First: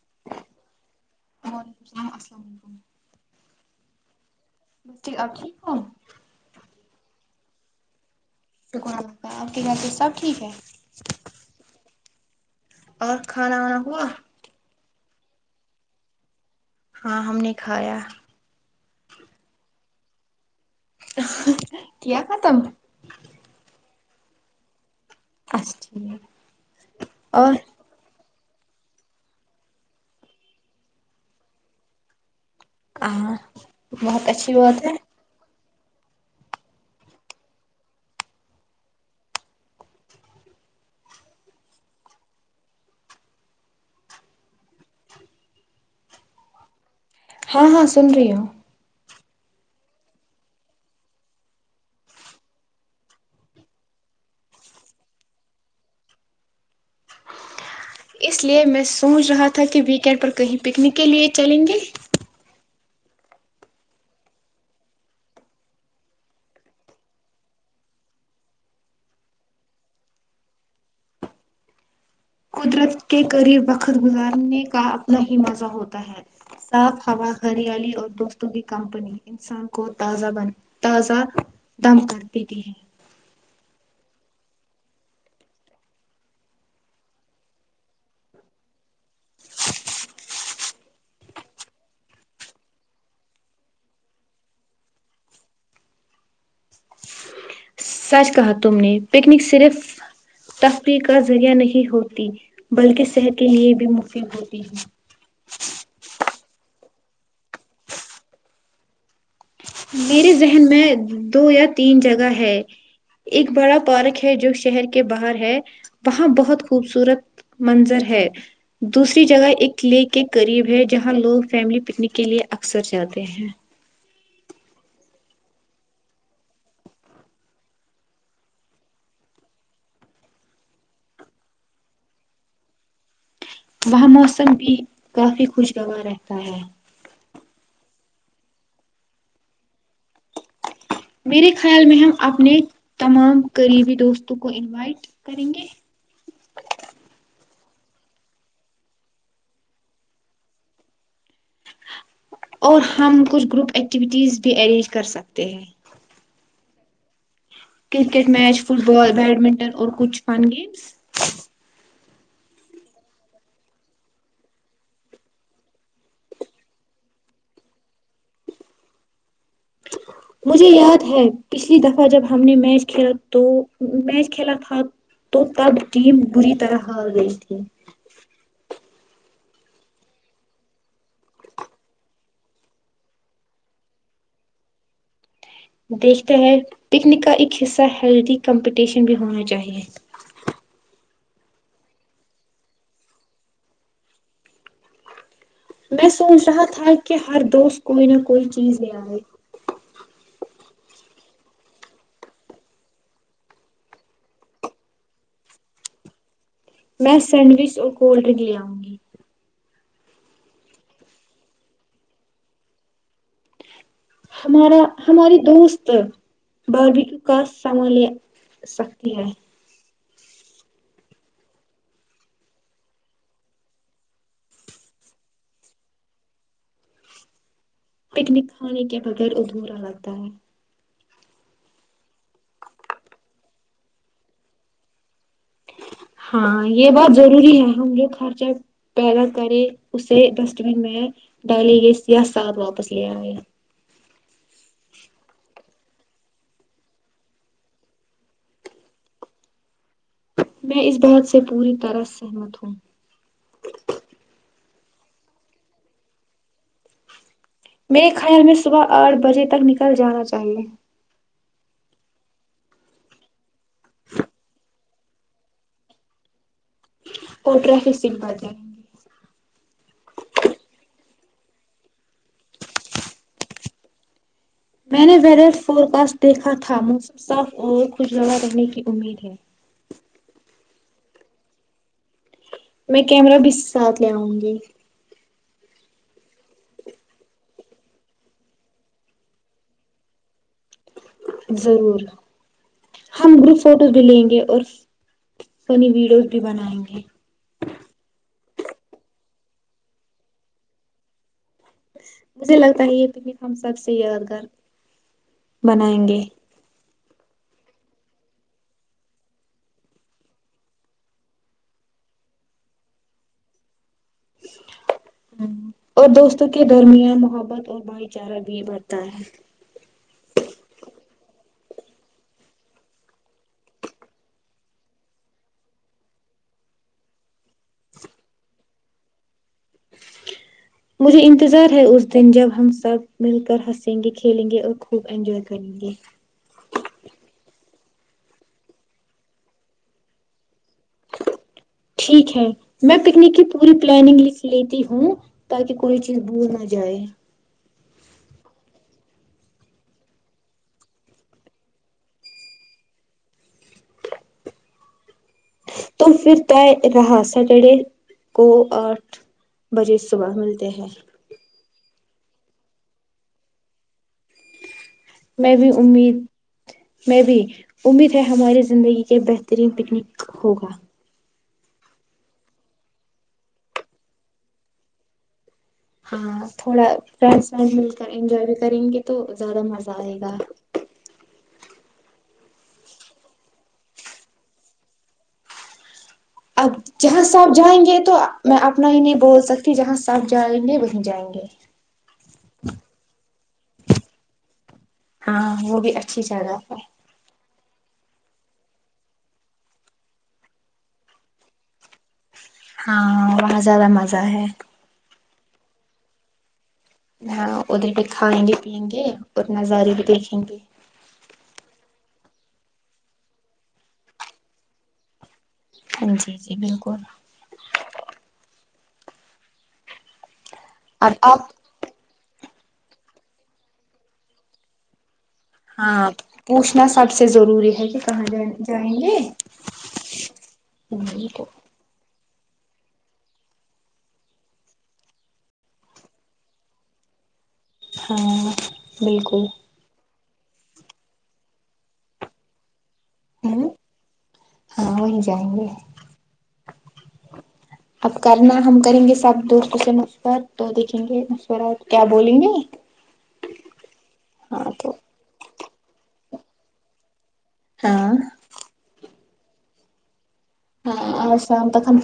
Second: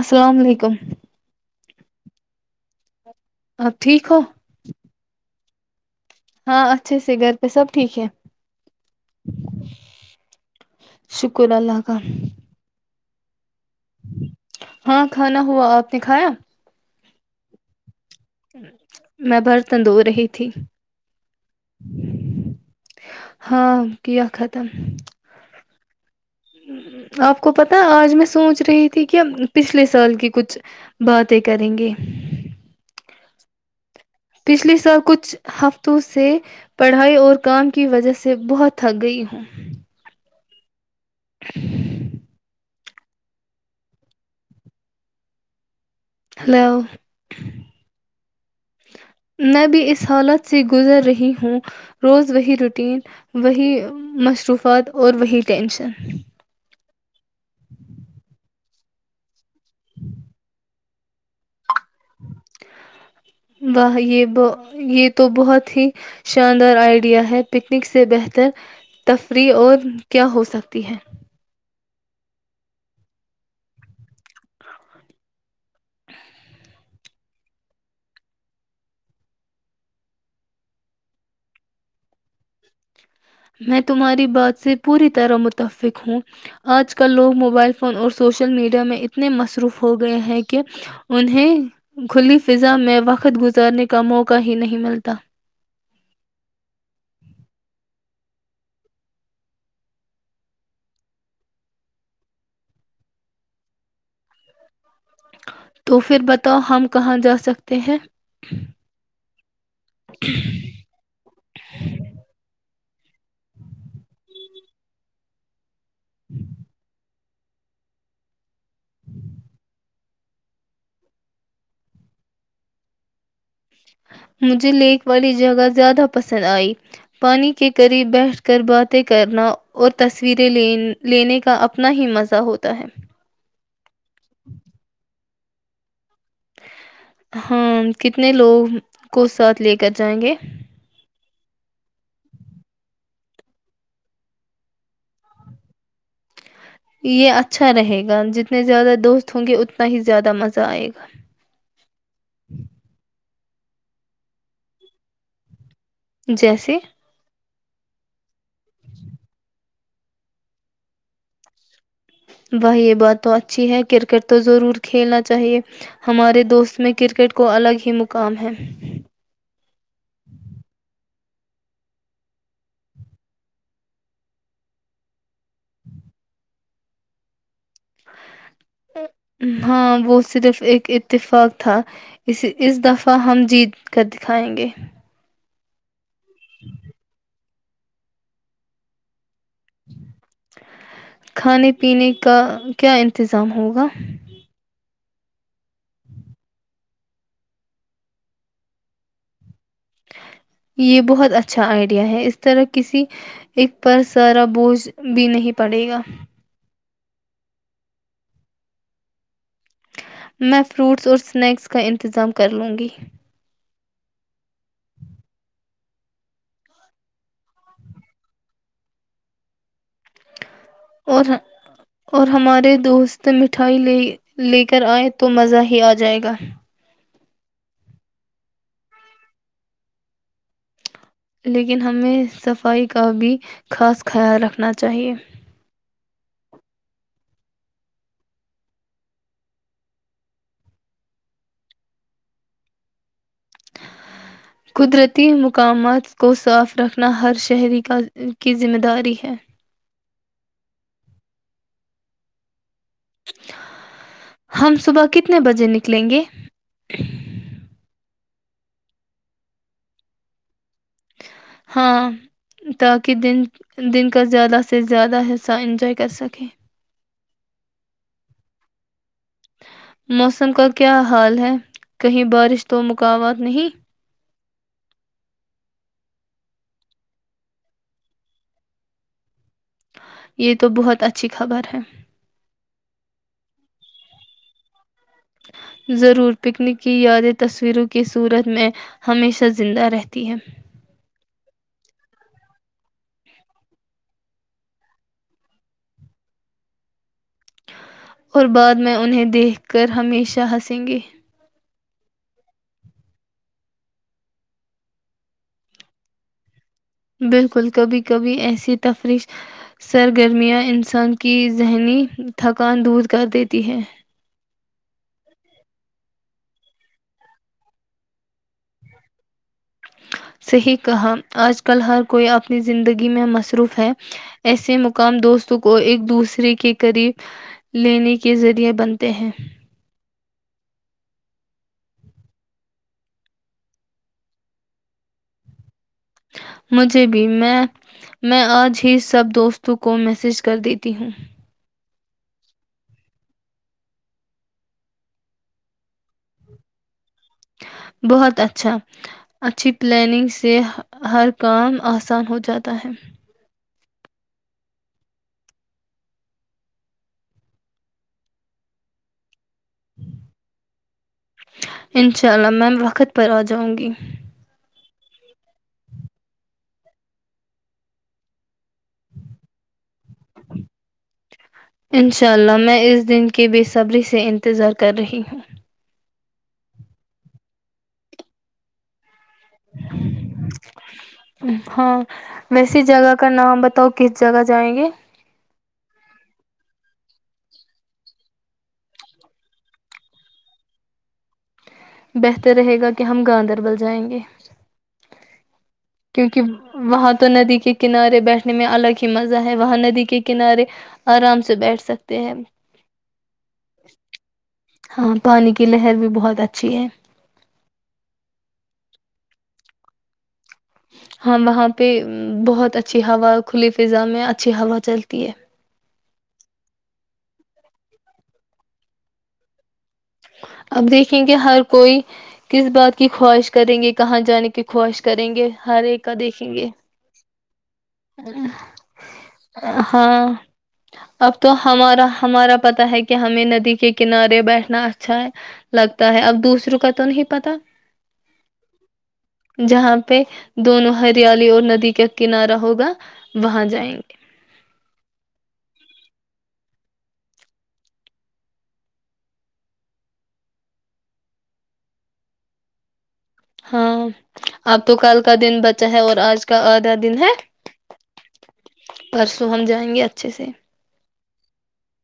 السلام علیکم وعلیکمسلامسلام علیکم اب ٹھیک ہو ہاں ہاں اچھے سے گھر پہ سب ٹھیک ہے شکر ال کالہ آپ کے خیال سے سب ٹھیک ہے کم ا کھانا وانا ہوا ہاں کھانا ہوا آپ نے کھایا ہاں ہم نے کھایا میں بھر تندو رہی تھی کیا ختم گ ختم اچھا ٹھیک آپ کو اور پتا آج میں سوچ چ رہی تھی کہ پچھلے سال کی کچھ باتیں کریں گے ہاں بہت اچھی پچھلے بات ہے سال کچھ ہفتوں سے پڑھائی اور کام کی وجہ سے بہت تھک گئی ہوں ہلو ہاں ہاں سن رہی ہوں میں اس لیے میں سوچ رہا تھا ت کہ ویکینڈ پر کہیں پکنک کے لیے چلیں گے اہ یہ تو بہت ہی شاندار آئیڈیا ہے پکنک سے بہتر تفریح اور کیا ہو سکتی ہے قدرت کے قریب وقت گزارنے کا اپنا ہی مزہ ہوتا ہے صاف ہوا ہریالی اور دوستوں کی کمپنی انسان کو تازہ بن تازہ دم کر دیتی ہے میں سچ کہا تم نے پکنک صرف تفریح کا ذریعہ نہیں ہوتی بلکہ صحت کے لیے بھی مفید ہوتی ہے تو پھر بتاؤ ہم کہاں جا سکتے ہیں میرے ذہن میں دو یا تین جگہ ہے ایک بڑا پارک ہے جو شہر کے باہر ہے وہاں بہت خوبصورت منظر ہے دوسری جگہ ایک لییک کے قریب ہے جہاں لوگ فیملی پکنک کے لیے اکثر جاتے ہیں مجھے لیک والی جگہ زیادہ پسند آئی پانی کے قریب بیٹھ کر باتیں کرنا اور تصویریں ل لینے کا اپنا ہی مزہ ہوتا ہے وہاں موسم بھی کافی خوشگوارا ہے ہاں کتنے لوگ کو ساتھ لے کر جائیں گے میرے خیال میں ہم اپنے تمام قریبی دوستوں کو انوائٹ کریں گے یہ اچھا رہے گا جتنے زیادہ دوست ہوں گے اتنا ہی زیادہ مزہ آئے گا اور ہم کچھ گروپ ایکٹیوٹیز بھی ارینج کر سکتے ہیں جیسے cricket match football badminton اور کچھ فن گیمز وہاہ یہ بات تو اچھی ہے کرکٹ تو ضرور کھیلنا چاہیئے ہمارے دوست میں کرکٹ کو الگ ہی مقام ہے مجھے یاد ہے پچھلی دفعہ جب ہم نے میچ کھیلا تو میچ کھیلا تھا تو تب ٹیم بری طرح ہار گئی تھی ہاں وہ صرف ایک اتفاق تھا اس اس دفعہ ہم جیت کر دکھائیں گے دیکھتے ہیں پکنک کا ایک حصہ ہیلدی کمپٹیشن بھی ہونا چاہیے کھانے پینے کا کیا انتظام ہوگا میں سوچ رہا تھا کیا ہر دوست کوئی نہ کوئی چیز لیای یہ بہت اچھا آئیڈیا ہے اس طرح کسی ایک پر سارا بوجھ بھی نہیں پڑے گا میں سینڈوچ اور کولڈ ڈرنک لے آؤں گی میں فروٹس اور سنیکس کا انتظام کر لوں گی ہمارا ہماری دوست باربیکیوں کا سمان لے سکتی ہے اور ہمارے دوست مٹھائی لے کر آئے تو مزہ ہی آ جائے گا پکنک کھانے کے بغیر ابھورا لتا ہے لیکن ہمیں صفائی کا بھی خاص خیال رکھنا چاہیے ہاں یہ بات ضروری ہے ہم جو خرچہ پیدا کریں اسے ڈسٹ بین میں ڈالیں گے یا ساتھ واپس لے آ گے قدرتی مقامات کو صاف رکھنا ہر شہری کی ذمہ داری ہے میں اس بات سے پوری طرح سہمت ہوں ہم صبح کتنے بجے نکلیں گے میرے خیال میں صبح آٹھ بجے تک نکل جانا چاہیے ہاں تاکہ دن دن کا زیادہ سے زیادہ حصہ انجوائے کر سکے کو ٹریافک سم پڑ جائے گ موسم کا کیا حال ہے کہیں بارش تو مقوات نہیں میں نے وڈٹ فورکسٹ دیکھا تھا موسم صاف اور خوشگوا رہنے کی امید ہے یہ تو بہت اچھی خبر ہے میں کیمرہ بھی اس کے ساتھ لے آؤں گی ضرور پکنک کی یادیں تصویروں کی صورت میں ہمیشہ زندہ رہتی ہیں ضرور ہم گروپ فوٹوز بھی لیں گے اور فنی ویڈیوز بھی بنائیں گے اور بعد میں انہیں دیکھ کر ہمیشہ ہنسیں گے مجھے لگتا ہے یہ تو ہم سب سے یادگار بنائیں گے بالکل کبھی کبھی ایسی تفریش سرگرمیاں انسان کی ذہنی تھکان دور کر دیتی ہیں ہ اور دوستوں کے درمیان محبت اور بھائی چارہ بھی بڑھتا ہے صحیح کہا آج کل ہر کوئی اپنی زندگی میں مصروف ہے ایسے مقام دوستوں کو ایک دوسرے کے قریب لینے کے ذریعے بنتے ہیں مجھے انتظار ہے اس دن جب ہم سب مل کر ہنسیں گے کھیلیں گے اور خوب انجوائے کریں گے مھے بھی میں آج ہی سب دوستوں کو میسج کر دیتی ہوں ٹھیک ہے میں پکنک کی پوری پلاننگ لکھ لیتی ہوں تاکہ کوئی چیز بور نہ جائے بہت اچھا اچھی پلاننگ سے ہر کام آسان ہو جاتا ہے تو پھر تو رہا سٹرڈے کو آٹھ بریے صبح ملتے ہیں انشاء اللہ میم وقت پر آ جاؤں گی میں بھی امید میں بھی امید ہے ہماری زندگی کے بہترین پکنک ہوگا انشاء اللہ میں اس دن کی بےصبری سے انتظار کر رہی ہوں ہاں تھوڑا فرینڈس وڈ مل کر انجوائے بھی کریں گے تو زیادہ مزہ آئے گا ہاں ویسی جگہ کا نام بتاؤ کس جگہ جائیں گے اب جہاں سب جائیں گے تو میں اپنا ہی نہیں بول سکتی جہاں سب جائیں گے وہیں جائیں گے بہتر رہے گا کہ ہم گاندربل جائیں گے ہاں وہ بھی اچھی کیونکہ جگہ ہے وہاں تو ندی کے کنارے بیٹھنے میں الگ ہی مزہ ہے وہاں ندی کے کنارے آرام سے بیٹھ سکتے ہیں ہاں وہاں زیادہ مزہ ہے پانی کی لہر بھی بہت اچھی ہے ہاں ادھر بھی کھائیں گے پیئیں گے اور نظارے بھی دیکھیں گے ہاں وہاں پہ بہت اچھی ہوا کھلی فضا میں اچھی ہوا چلتی ہے ہ جی جی بالکل ج اب دیکھیں گے ہر کوئی کس بات کی خواہش کریں گے کہاں جانے کی خواہش کریں گے ہر ہاں ایک کا دیکھیں گے پوچھنا سب سے ضروری کہ کہاں جائ جائیں گے ہاں اب تو ہمارا ہمارا پتا ہے کہ ہمیں ندی کے کنارے بیٹھنا اچھا ہے لگتا ہے اب دوسروں کا تو نہیں پتا ہاں بالکل جہاں پہ دونوں ہریالی اور ندی کا کنارہ ہوگا ہ وہاں جائیں گے ہاں وہی جائیں گے اب کرنا ہم کریں گے سب دوستوں سے مشورہ تو دیکھیں گے مشورہ کیا بولیں گے ہاں آپ تو کل کا دن بتا چاہے اور آج کا آدھا دن ہے ہاں پرسوں ہم جائیں گے اچھے سے اور شام تک ہم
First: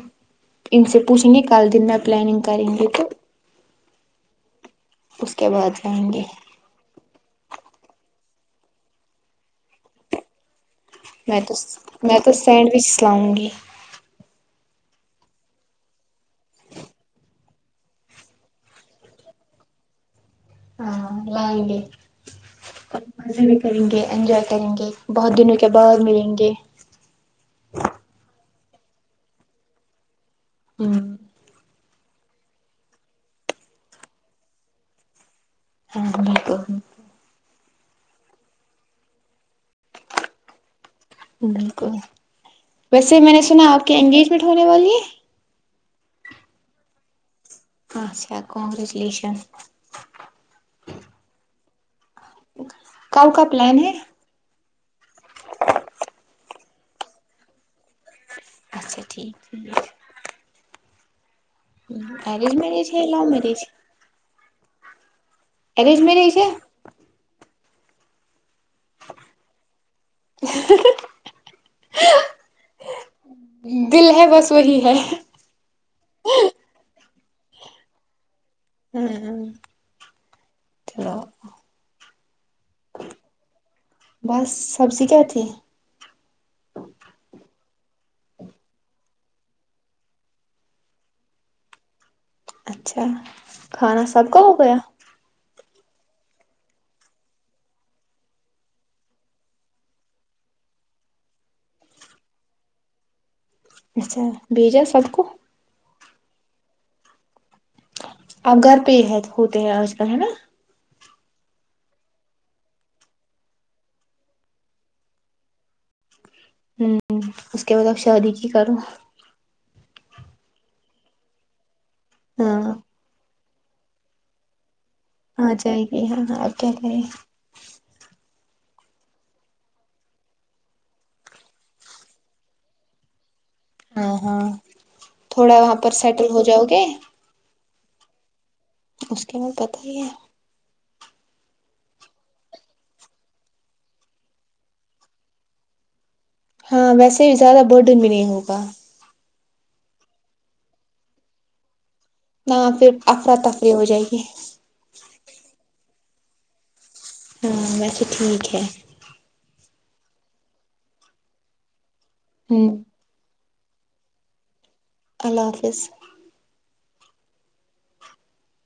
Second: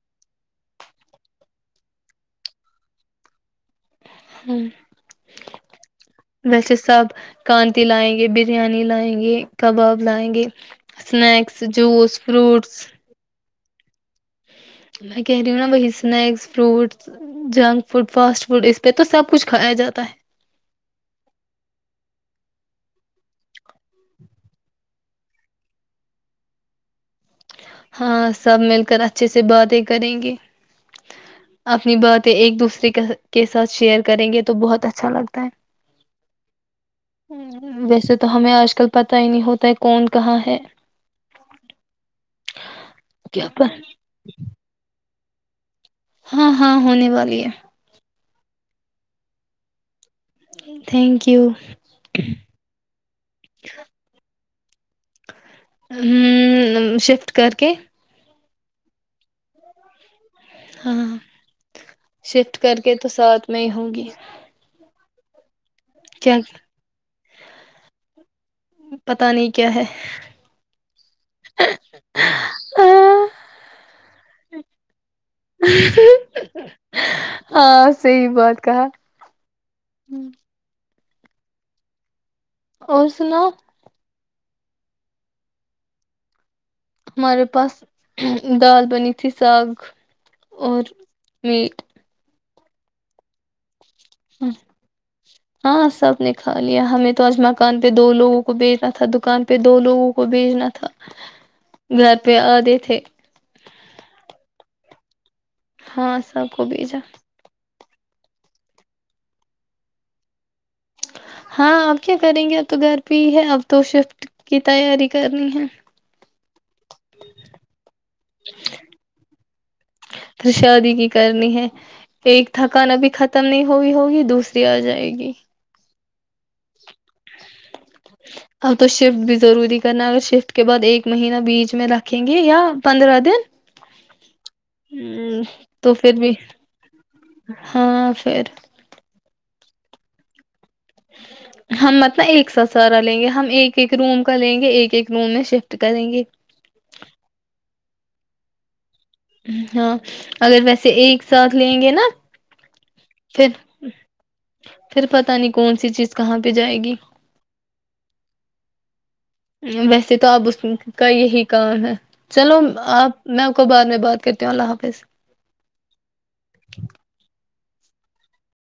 ان سے پوچھیں گے کل دن میں پلاننگ کریں گے تو ہوں اس کے بعد جائیں گے سب کانتی لائیں گے بریانی لائیں گے کباب لائیں گے میں تو اسنیکس میں جوس تو فروٹس سینڈوچ لاؤں گی میں کہہ رہی ہوں نا وہی snacks fruits junk food fast food اس پہ تو سب کچھ کھایا جاتا ہے ہاں لائیں گے اور مزے بھی کریں گے انجوائے کریں گے بہت دنوں کے بعد ملیں گے ہاں سب مل کر اچھے سے باتیں کریں گے ہوں اپنی باتیں ایک دوسرے کے کے ساتھ شیئر کریں گے تو بہت اچھا لگتا ہے ہاں بالکل ویسے تو ہمیں آج کل پتا ہی نہیں ہوتا ہے کون کہاں ہے بالکل ویسے میں نے کیا پر سنا آپ کی انگیجمنٹ ہونے والی ہے ہاں ہاں ہونے والی ہے اچھا کنگریچولیشن تھینک یو کاؤ کا پلان ہے ہ شفٹ کر کے اچھا ٹھیک ہے، ہاں ہ شفٹ ارینج کر میرج کے ہے تو لو ساتھ میرج میں ہگی اریج میں رہیس پتا نہیں کیا ہے دل ہے بس وہی ہے ہاں صحی بات کہا ہاں ہ چلو اور سنا بس سبزی کیا تھی پھی ساگ اور م اچھا کھانا سب کا ہو گیا ہاں سب نے کھا لیا ہمیں تو آج مکان پہ دو لوگوں کو بھیجنا تھا دکان پہ دو لوگوں کو بھیجنا تھا گھر پہ آدے تھے اچھا بھیجا سب کو ہاں سب کوبی جا اپ گھر پہ ہی ہے ہوتے ہیں آج کل ہے نا ہاں اب کیا کریں گے اب تو گھر پہ ہی ہے اب تو شفٹ کی تیاری کرنی ہے ہوں اس کے بعد ا شادی کی کرو پھر شادی کی کرنی ہے ایک ہاں تھکان ا بھیط ختم نہیں ہوئی ہوگی دوسری آ جائے رہائے گی یہ آے کریں اب تو شفٹ بھی ضروری کرنا ہے اگر شفٹ کے بعد ایک مہینہ بیچ میں رکھیں گے یا پندرہ دن ہاں ہاں تھوڑا وہاں پر تو پھر سیٹل بھی ہو جاؤ گے ہاں پھر مشک میں پتا ہی ہے ہم متب ایک سا سارا لیں گے ہم ایک ایک روم کا لیں گے ایک ایک روم میں شفٹ کریں گے ہاں ویسے بھی زیادہ بوڈن بھی نہیں ہوگا ہاں اگر ویسے ایک ساتھ لیں گے نا نہ پھر افر پھر تفری ہو جائےے پھر پتہ نہیں کون سی چیز کہاں پہ جائے گی ہاں بس ٹھیک ہے ویسے تو آپ اس کا یہی کام ہے چلو ہوں آپ میں بعد میں بات کرتے ہ اللہ حافظ اللہ حافظ